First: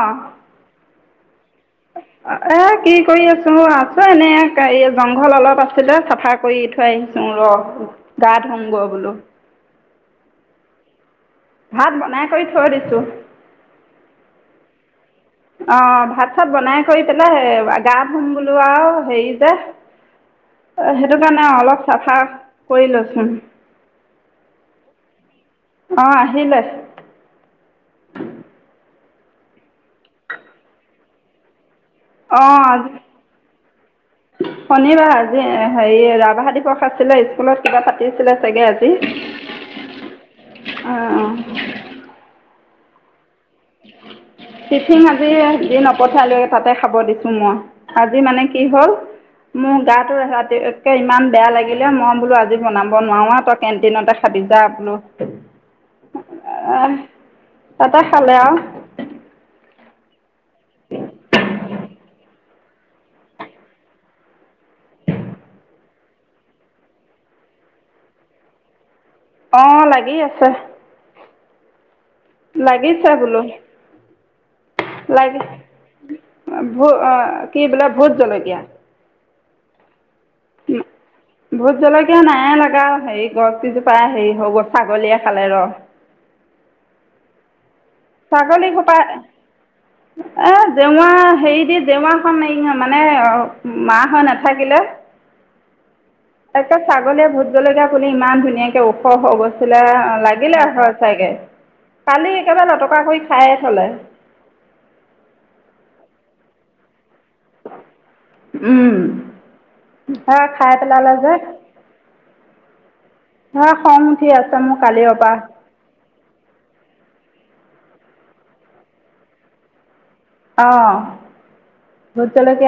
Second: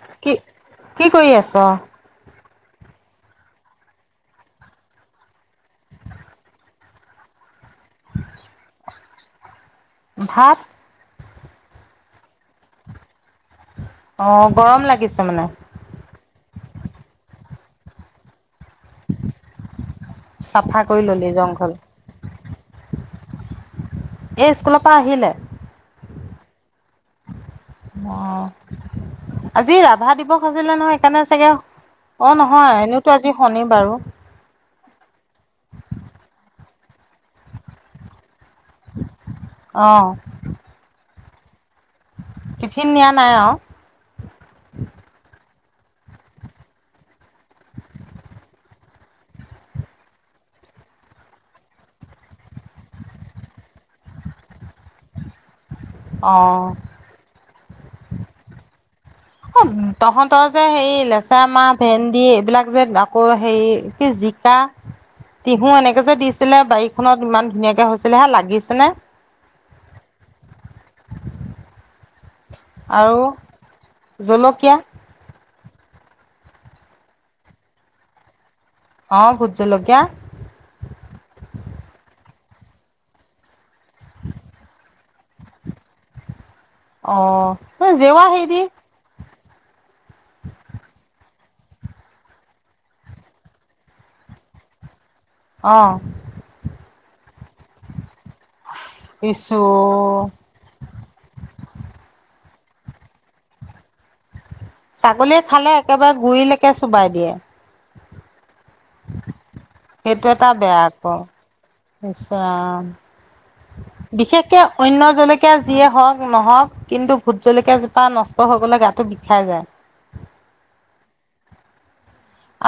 অ কি, কি কৰি আছ? এ, কি কৰি আছো, আছো এনেকা এই জংঘল অলপ আছিলে চাফা কৰি থাই, আহিছো ৰহ, গা-ধুমগৈ বোলো। ভাত ভাত বনাই কৰি থৈ দিছো। অ, গৰম লাগিছে মানে? অ, ভাত-চাত বনাই কৰি পেলাই, গা ধুম বোলো আৰু হেৰি যে চাফা অ, কৰি সেইটো ললি কাৰণে, জংঘল। অলপ চাফা কৰি লচোন। এই, স্কুলৰ পৰা আহিলে? অ, আহিলে। অ, আজি ৰাভা দিৱস আছিলে নহয়, সেইকাৰণে চাগে অ, নহয় এনেওতো আজি, শনি বাৰো। শনিবাৰ আজি, হেৰি ৰাভা দিৱস আছিলে, স্কুলত কিবা পাতিছিলে চাগে আজি।। অ, অ, অ, টিফিন নিয়া নাই আৰু। টিফিন আজি দি নপথালো তাতে খাব দিছো মই, আজি মানে কি হ'ল মোৰ গাটো ৰাতিকে ইমান বেয়া লাগিলে, মই বোলো আজি বনাব নোৱাৰো, তই কেণ্টিনতে খাবি যা বোলো, অ' তাতে খালে আৰু। অ' তহঁতৰ যে, সেই লেচৰা-মাহ ভেন্দি এইবিলাক যে আকৌ হেৰি কি, জিকা। তিহু, এনেকে যে দিছিলে, বাৰীখনত ইমান ধুনীয়াকে হৈছিলে হে লাগিছে নে? অ, লাগি আছে। লাগিছে আৰু জলকীয়া? লাগে, অ, কি, বোলে ভোট জলকীয়া? অ, ভুত জলকীয়া। ভুত জলকীয়া নাই লাগা হেৰি, গছ কেইজোপা হেৰি গ'ল ছাগলীয়ে খালে ৰহ। অ, জেৱা হেৰি ছাগলী সোপা, এ, জেওৰা হেৰি দি, জেওৰাখন এই মানে, অ, মাৰা হৈ নাথাকিলে অ, একে ছাগলীয়ে, ভুত জলকীয়া পুলি ইমান ধুনীয়াকে ওখ, ওখ ইছু গছবিলাক লাগিলে হৈ চাগে, কালি একেবাৰে লটকা কৰি খায়ে থ'লে। ছাগলীয়ে খালে, একেবাৰে গুৰিলৈকে চুবাই দিয়ে। উম, সেইটো এটা বেয়া আকৌ। নিশ্চয় অ, সেয়া খং উঠি আছে বিশেষকে মোৰ অন্য কালিৰ পৰা জলকীয়া যিয়ে হওঁক-নহওঁক, কিন্তু ভোট জলকীয়া জোপা নষ্ট হৈ গ'লে গাটো বিষাই যায়। অ,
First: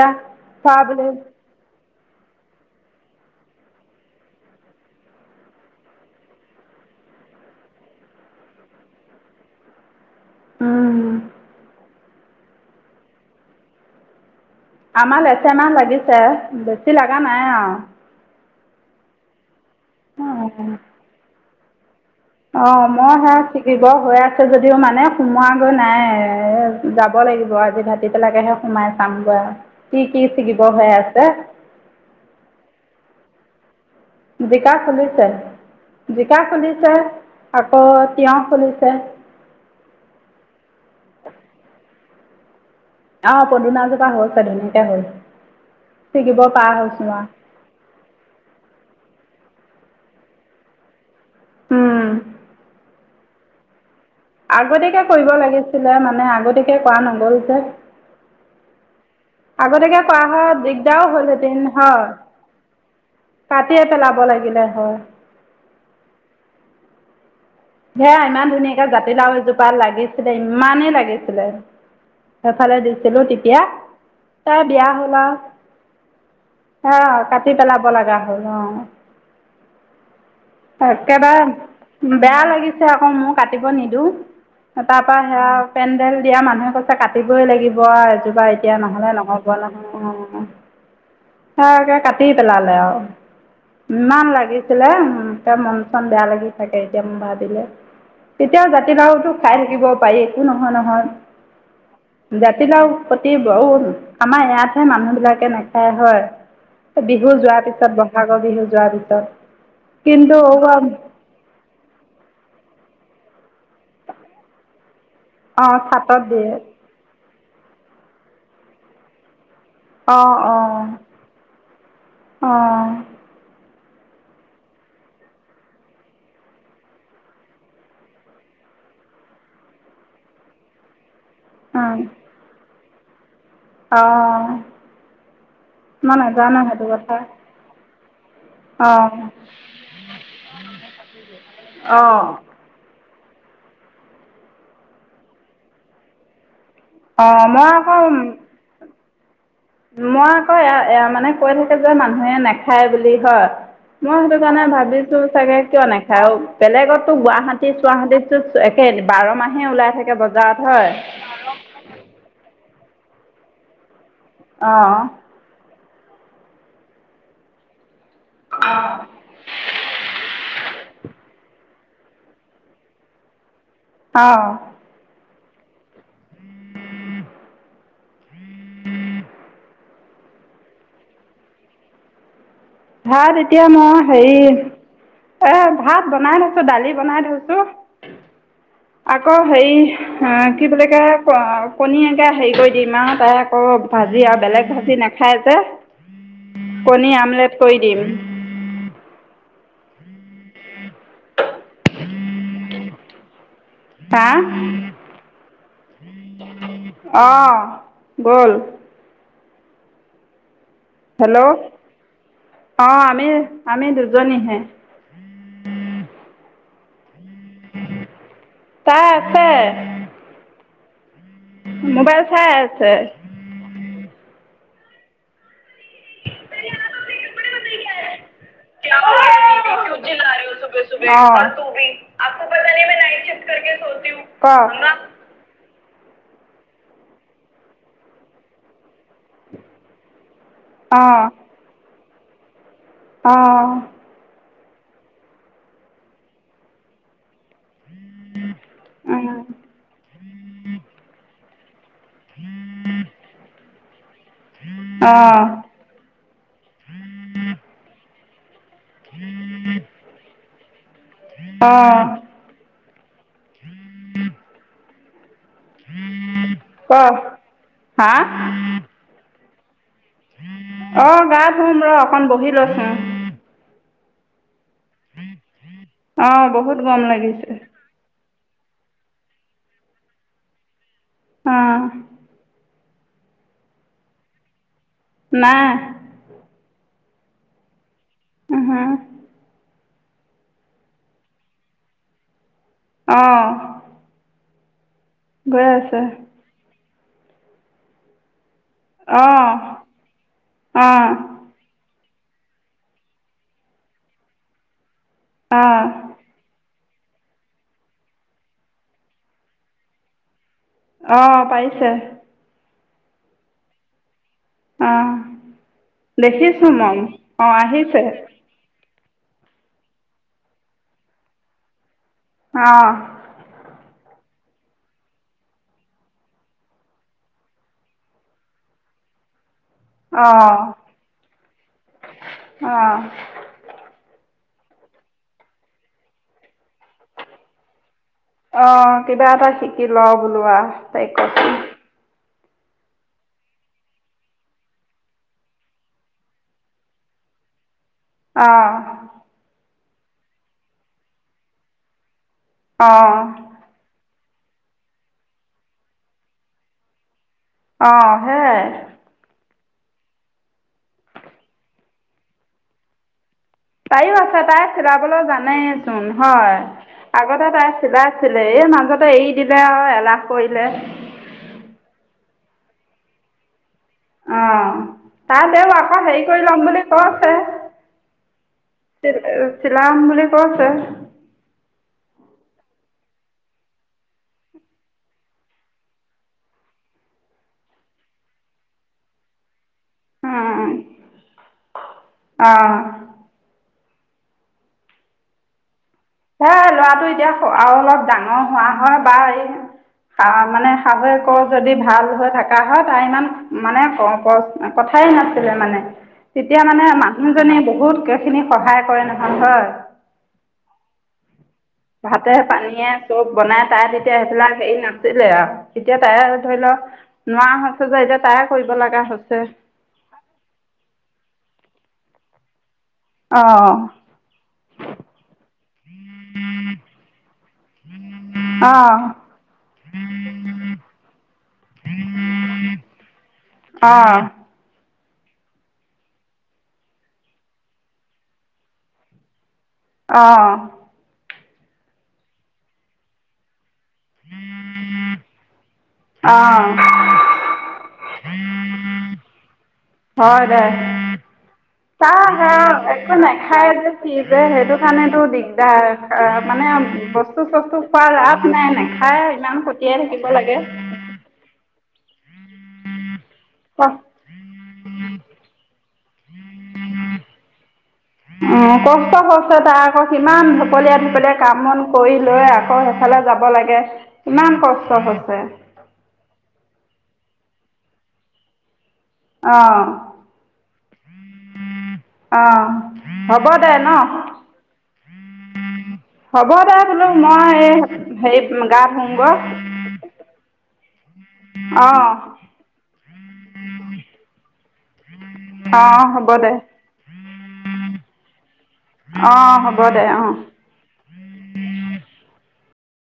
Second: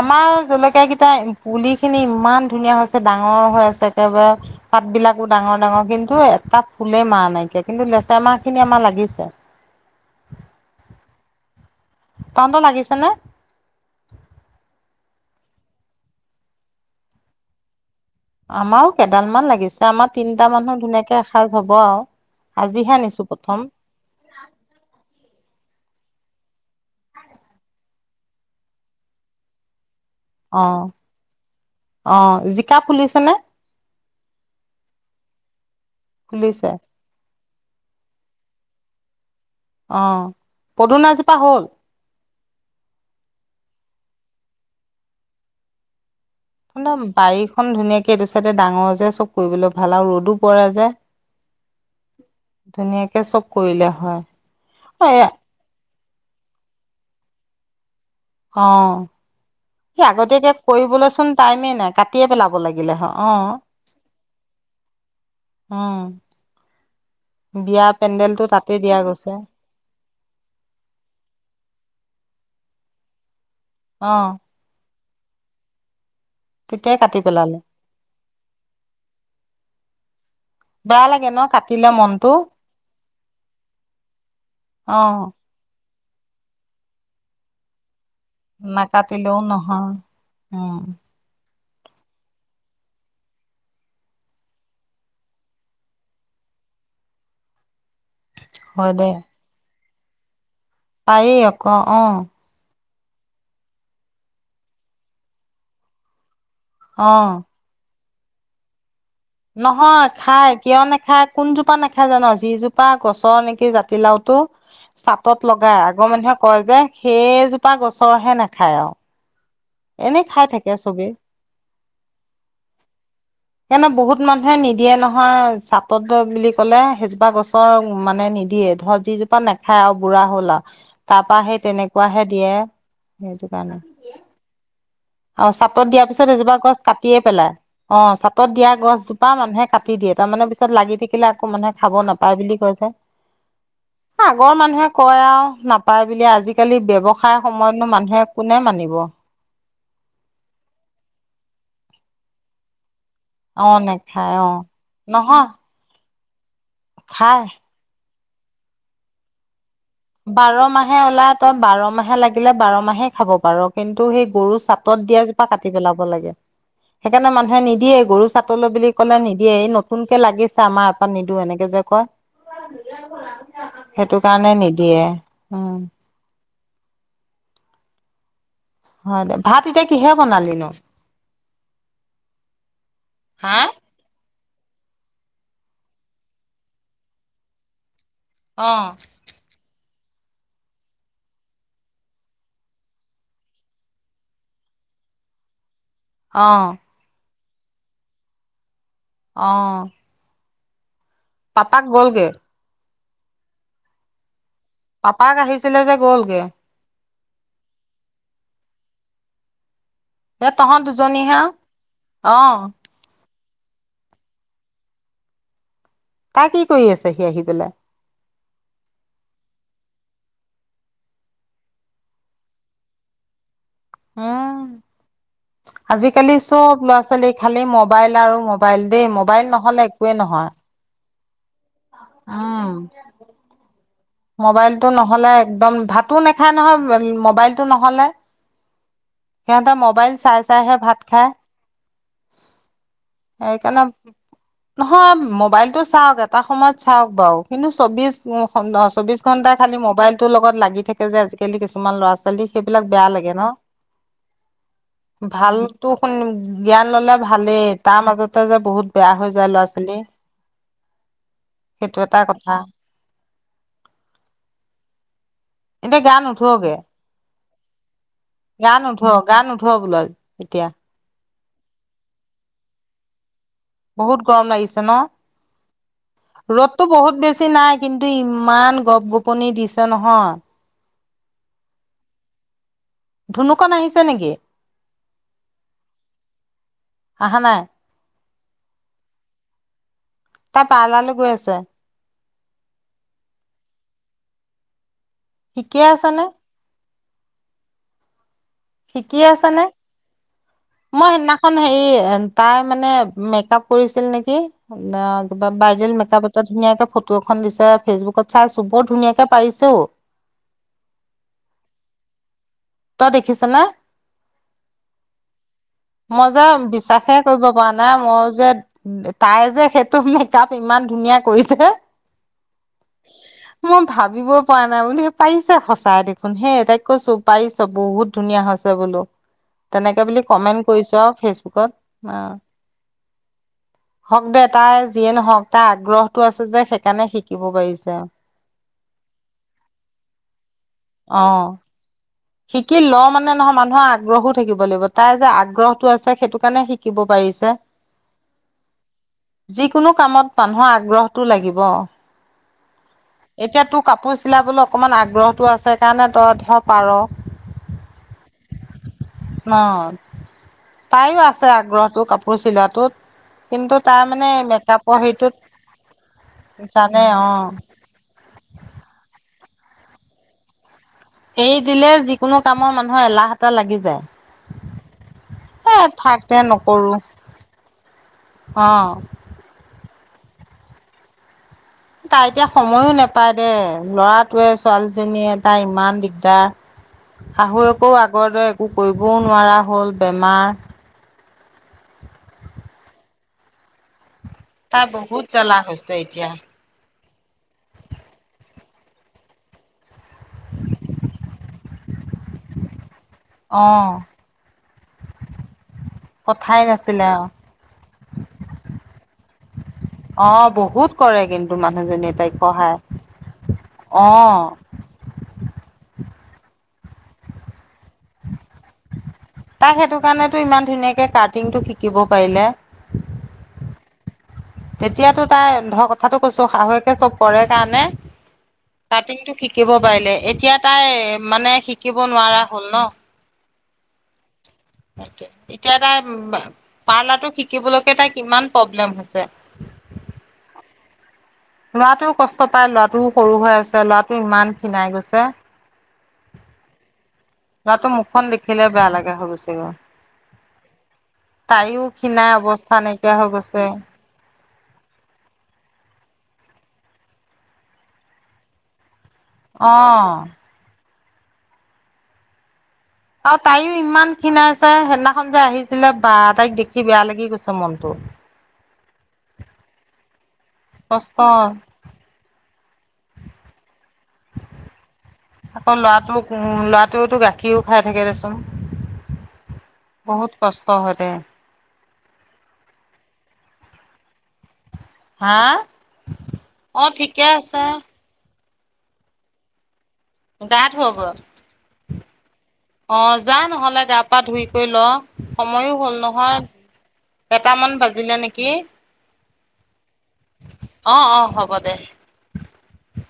আমাৰ খোৱা জলকীয়া বুলি কেইটাৰ, পুলি খিনি ইমান ধুনীয়া হৈছে। ডাঙৰ হৈ আছে একেবাৰে। পাত বিলাকো ডাঙৰ ডাঙৰ, কিন্তু এটা ফুলে মাহ নাইকিয়া, কিন্তু লেচেৰা মাহ খিনি আমাৰ লাগিছে। উম, তহঁতৰ লাগিছে নে? আমাৰ লেচেৰা মাহ লাগিছে। বেছি লাগা নাই আও। আমাৰো কেইডাল মান লাগিছে। আমাৰ তিনিটা আৰু মানুহ ধুনীয়াকে এসাজ হ'ব আও। অ, মই সেয়া ছিগি বৰ হৈ আছে যদিও মানে সোমোৱা গৈ নাই। যাব লাগিব আজি ভাতি বেলাকেহে সোমাই চাম গৈ আও, কি কি অ ছিগিব হৈ আছে। অ, জিকা ফুলিছে নে? জিকা ফুলিছে। জিকা ফুলিছে, আকৌ তিয়ঁহ ফুলিছে। অ, পদুনাজোপা হ'ল? অ পদুনাজোপা হৈছে, ধুনীয়াকে হৈছে। ছিগিব পৰা হৈছোঁ বাৰীখন ধুনীয়াকে এইটো চাইডে ডাঙৰ যে, চব কৰিবলে ভাল আৰু ৰ'দো পৰে যে। আৰু ধুনীয়াকে চব কৰিলে হয়। আগতীয়াকে অ এ কৰিব লাগিছিলে। মানে আগতীয়াকে কৰা নহ'ল যে। অ। সি আগতীয়াকৈ কৰা হয় আগতীয়াকে দিগদাৰো কৰিবলে চোন হ'লহেঁতেন টাইমেই নাই। হয় কাটিয়ে পেলাব লাগিলে হয়। অ ' কাটিয়ে পেলাব লাগিলে হয়। অ' বিয়া সেয়া পেণ্ডেলটো ইমান তাতেই ধুনীয়াকৈ দিয়া জাতিলাও গৈছে। এজোপা লাগিছিলে ইমানেই লাগিছিলে। সেইফালে দিছিলো তেতিয়া। অ। তাই বিয়া হ'ল আও। অ তেতিয়াই কাটি পেলালে পেলাব লগা হ'ল অ। বেয়া লাগে একেবাৰে, ন কাটিলে মনটো বেয়া লাগিছে আকৌ মোৰ কাটিব নিদো। তাপা পা অ সেয়া পেণ্ডেল দিয়া মানুহে কৈছে, কাটিবই লাগিব এ বা এতিয়া নহ'লে নহ'ব নহয়। অ উম এতিয়া কাটি পেলালে আও, ইমান লাগিছিলে উম। তে মন চন বেয়া লাগি থাকে এতিয়া মোৰ ভাবিলে। তেতিয়াও হয় দে জাতিলাওঁটো খায় থাকিব পাৰি। এ নহয় নহয়। পাৰি আকৌ অ জাতিলাও প্ৰতি বহুত, আমাৰ ইয়াতহে মানুহ বিলাকে নাখায় হয়। অ বিহু যোৱা পিছত বহাগৰ বিহু যোৱা পিছত। নহয় কিন্তু খায়। কিয় নাখায়? কোনজোপা নেখায় জান? যিজোপা গছৰ নেকি জাতিলাওটো চাটত অঁ লগায়। আগৰ চাটত মানুহে দিয়ে কয় যে, সেইজোপা গছৰহে নাখায় আৰু। এনে অঁ খায় থাকে অঁ চবে। অঁ সেইকাৰণে বহুত মানুহে নিদিয়ে নহয়। চাটত দিয়া বুলি ক'লে সেইজোপা গছ ক মানে নিদিয়ে। ধৰ যিজোপা নেখায় আৰু বুঢ়া হ'ল আও তাপা সেই তেনেকুৱাহে দিয়ে, সেইটো কাৰণে। অঁ। অ চাটত দিয়া মই পিছত সেইজোপা নাজানো গছ সেইটো কথা কাটিয়ে পেলাই। অ চাটত দিয়া অঁ গছজোপা মানুহে কাটি দিয়ে, তাৰমানে পিছত লাগি থাকিলে আকৌ মানুহে খাব অঁ নাপায় বুলি কয় যে। অ আগৰ মানুহে কয় আও নাপায় বুলি, আজি আজিকালি ব্যৱসায় অঁ মই সময়তনো মানুহে আকৌ কোনে মানিব। মই আক এয়া মানে কৈ থাকো যে মানুহে খায় বুলি হয়, অ মই সেইটো নেখায় অ কাৰণে ভাবিছো নহয় চাগে কিয় নাখায় আৰু বেলেগতো খাই গুৱাহাটী গুৱাহাটী, চোৱাহাটিটো একে বাৰ মাহে ওলাই থাকে। বাৰ বজাৰত হয় মাহে ওলায়। তই বাৰ মাহে লাগিলে বাৰ মাহে খাব পাৰ, কিন্তু সেই গৰু চাটত অঁ দিয়া। পা কাটি পেলাব লাগে, সেইকাৰণে মানুহে নিদিয়ে গৰু চাতলৈ বুলি ক'লে নিদিয়ে নতুনকে লাগিছে আমাৰ এপাত নিদো এনেকে যে কয় সেইটো অঁ কাৰণে নিদি দিয়ে উম [unintelligible] হয় দে ভাত এতিয়া কিহেৰে বনালি নো ভাত হা এতিয়া মই হেৰি এ ভাত বনাই থৈছোঁ দালি বনাই থৈছোঁ অঁ আকৌ হেৰি কি বুলি কয় ক কণী এতিয়া হেৰি কৰি দিম আও তাই আকৌ ভাজি আৰু বেলেগ ভাজি নেখায় যে অ কণী আমলেট কৰি দিম অঁ পাপাক গ'লগে তা পাপাক আহিছিলে যে গ'লগে অঁ গ'ল এ তহঁত দুজনী হেল্ল' হে আউ, অ অঁ আমি আমি দুজনীহে তাই কি কৰি আছেহি আহি পেলাই তাই আছে মোবাইল চাই আছে অ আজিকালি চব ল'ৰা ছোৱালী খালি মবাইল আৰু মবাইল দেই মোবাইল নহলে একোৱে নহয়। অ অ মোবাইলটো নহলে একদম ভাতো নেখায় নহয় মোবাইলটো নহ'লে সিহঁতে মোবাইল চাই চাইহে ভাত অঁ খায় অঁ সেইকাৰণে নহয় মোবাইলটো চাওক এটা সময়ত চাওক বাৰু কিন্তু চৌবিশ চৌবিশ ঘণ্টাই খালি মোবাইল টোৰ লগত লাগি থাকে যে আজিকালি কিছুমান ল'ৰা ছোৱালী সেইবিলাক বেয়া লাগে ন। অঁ ভালতো শুনি জ্ঞান ললে ভালেই তাৰ মাজতে যে বহুত বেয়া হৈ যায় ল'ৰা ছোৱালী সেইটো অঁ এটা কথা এতিয়া গা নুধুৱগে ক হা গান নোধুৱ গা নোধুৱ বোলে আ এতিয়া। অ গা ধুম ৰ অকণ বহি লৈছো। বহুত গৰম লাগিছে ন অঁ ৰ'দটো গৰম বহুত বেছি লাগিছে নাই কিন্তু ইমান গপ গোপনি দিছে নহয় অ ধুনুকণ আহিছে নেকি নাই আহা নাই উহো তাৰ পাৰ্লাৰ লে গৈ আছে অঁ ঠিকেই আছে নে শিকি আছা অঁ নে? অঁ মই সিদিনা খন হেৰি তাই মানে মেকআপ কৰিছিল নেকি অ কিবা অঁ ব্ৰাইডেল মেকআপত এটা ধুনীয়াকে ফটো এখন দিছে ফেচবুকত চাইছো বৰ ধুনীয়াকে পাৰিছেও। অ' পাৰিছে। তই দেখিছা নে? অঁ মই যে দেখিছোঁ মই বিশ্বাসে কৰিব অঁ পৰা নাই আহিছে মই যে তাই যে সেইটো মেকআপ ইমান ধুনীয়া কৰিছে। অ'। মই ভাবিব পৰা নাই বুলি পাৰিছে সঁচাই দেখোন হেই তাইক কৈছো পাৰিছো বহুত ধুনীয়া হৈছে বোলো। তেনেকে বুলি অঁ কমেণ্ট কৰিছোঁ আৰু ফেচবুকত। অঁ হওক দে তাই যিয়ে নহওক তাই আগ্ৰহটো আছে যে সে অ' কিবা এটা শিকি ল বোলো আৰু তাইক কৈছে। অ', শিকি লৈ মানে নহয় মানুহৰ আগ্ৰহো থাকিব লাগিব তাই যে আগ্ৰহটো আছে সেইটো কাৰণে শিকিব পাৰিছে। অ'। যিকোনো কামত মানুহৰ আগ্ৰহটো লাগিব। অ'। এতিয়া তোৰ কাপোৰ চিলাবলৈ অকণমান আগ্ৰহটো আছে সেইকাৰণে তই ধৰ পাৰ। অ' সেইয়ে। ন তাইৰো আছে আগ্ৰহটো কাপোৰ চিলোৱাটোত। কিন্তু তাৰ তাইও মানে আছে তাই মেকআপৰ চিলাবলৈ হেৰিটোত জানেইচোন হয় জানে আগতে অ'। তাই চিলাইছিলে এই মাজতে এৰি দিলে আৰু এলাহ কৰিলে। এৰি দিলে যিকোনো কামৰ মানুহৰ এলাহ এটাহ লাগি যায়। অ' তাই দেও এ আকৌ থাক হেৰি দে কৰি ল'ম বুলি নকৰো কৈছে। অ'। চিলাম বুলি কৈছে। তাই এতিয়া সময়ো নাপায় দেই ল'ৰাটোৱে ছোৱালীজনীয়ে তাই ইমান দিগদাৰ শাহুৱেকোও আগৰ দৰে একো কৰিবও নোৱাৰা হ'ল বেমাৰ অ'। তাৰ বহুত জলা হৈছে এতিয়া। হেই ল'ৰাটো এতিয়া আৰু অলপ ডাঙৰ হোৱা হয় বা এই মানে শাহুৱেকৰ যদি ভাল হৈ থকা হয় তাৰ ইমান অ মানে [unintelligible] কথাই নাছিলে মানে। কথাই তেতিয়া মানে নাছিলে অ মানুহজনী বহুতখিনি সহায় কৰে নহয় হয়। অ' বহুত কৰে কিন্তু মানুহজনীয়ে ভাতে তাইক সহায় পানীয়ে চব বনাই তাই অ তেতিয়া সেইবিলাক হেৰি ন আৰু এতিয়া তাই ধৰি লও নোৱাৰা হৈছে যে এতিয়া তাইয়ে কৰিব লগা হৈছে। তাক সেইটো কাৰণেতো ইমান ধুনীয়াকৈ কাটিঙটো শিকিব পাৰিলে। অ'। তেতিয়াতো তাই ধৰ কথাটো কৈছো শাহুৱেকে চব কৰে কাৰণে অ', কাটিংটো শিকিব পাৰিলে এতিয়া তাই মানে শিকিব নোৱাৰা হ'ল ন। অ'। সেইটোয়ে এতিয়া তাই পাৰ্লাৰটো শিকিবলৈকে তাই কিমান প্ৰব্লেম হৈছে। অ'। ল'ৰাটো কষ্ট পায়, ল'ৰাটো সৰু হৈ আছে ল'ৰাটো ইমান খিনাই গৈছে। অ', ল'ৰাতো মুখখন দেখিলে বেয়া লাগা হৈ গৈছে গৈ। হয়, দে। তাইও চা খীণাই হা অৱস্থা নাইকিয়া একো হৈ গৈছে। নাখাই যে। কি যে সেইটো কাৰণেতো দিগদাৰ মানে বস্তু-চস্তু খোৱাৰ ৰাপ নাই নোখায়। ইমান কতিয়াই অ'। থাকিব লাগে। আৰু তাইও ইমান খিনাইছে, সেইদিনাখন যে আহিছিলে বা তাইক দেখি বেয়া লাগি গৈছে মনটো। অ', কষ্ট হৈছে তাৰ আকৌ কিমান ঢপলীয়াই কষ্ট ঢপলীয়াই কাম- বন কৰি লৈ আকৌ সেইফালে যাব লাগে, কিমান কষ্ট হৈছে। কম ল'ৰাটো ল'ৰাটোটো গাখীৰও খাই থাকে দেচোন। অঁ বহুত কষ্ট হয় দে। অঁ', হ'ব দে ন। হা? হ'ব দে অ' বোলো ঠিকে মই আছে। এই হে গা ধুং গৈ। গা ধুয় গ। অঁ', অঁ', যা নহলে গা পা ধুই কৰি ল' সময়ো হল অঁ হ'ব নহয়। দে এটা মান বাজিলে নেকি? অঁ', হ'ব দে অঁ'। অঁ', অঁ', হ'ব দে।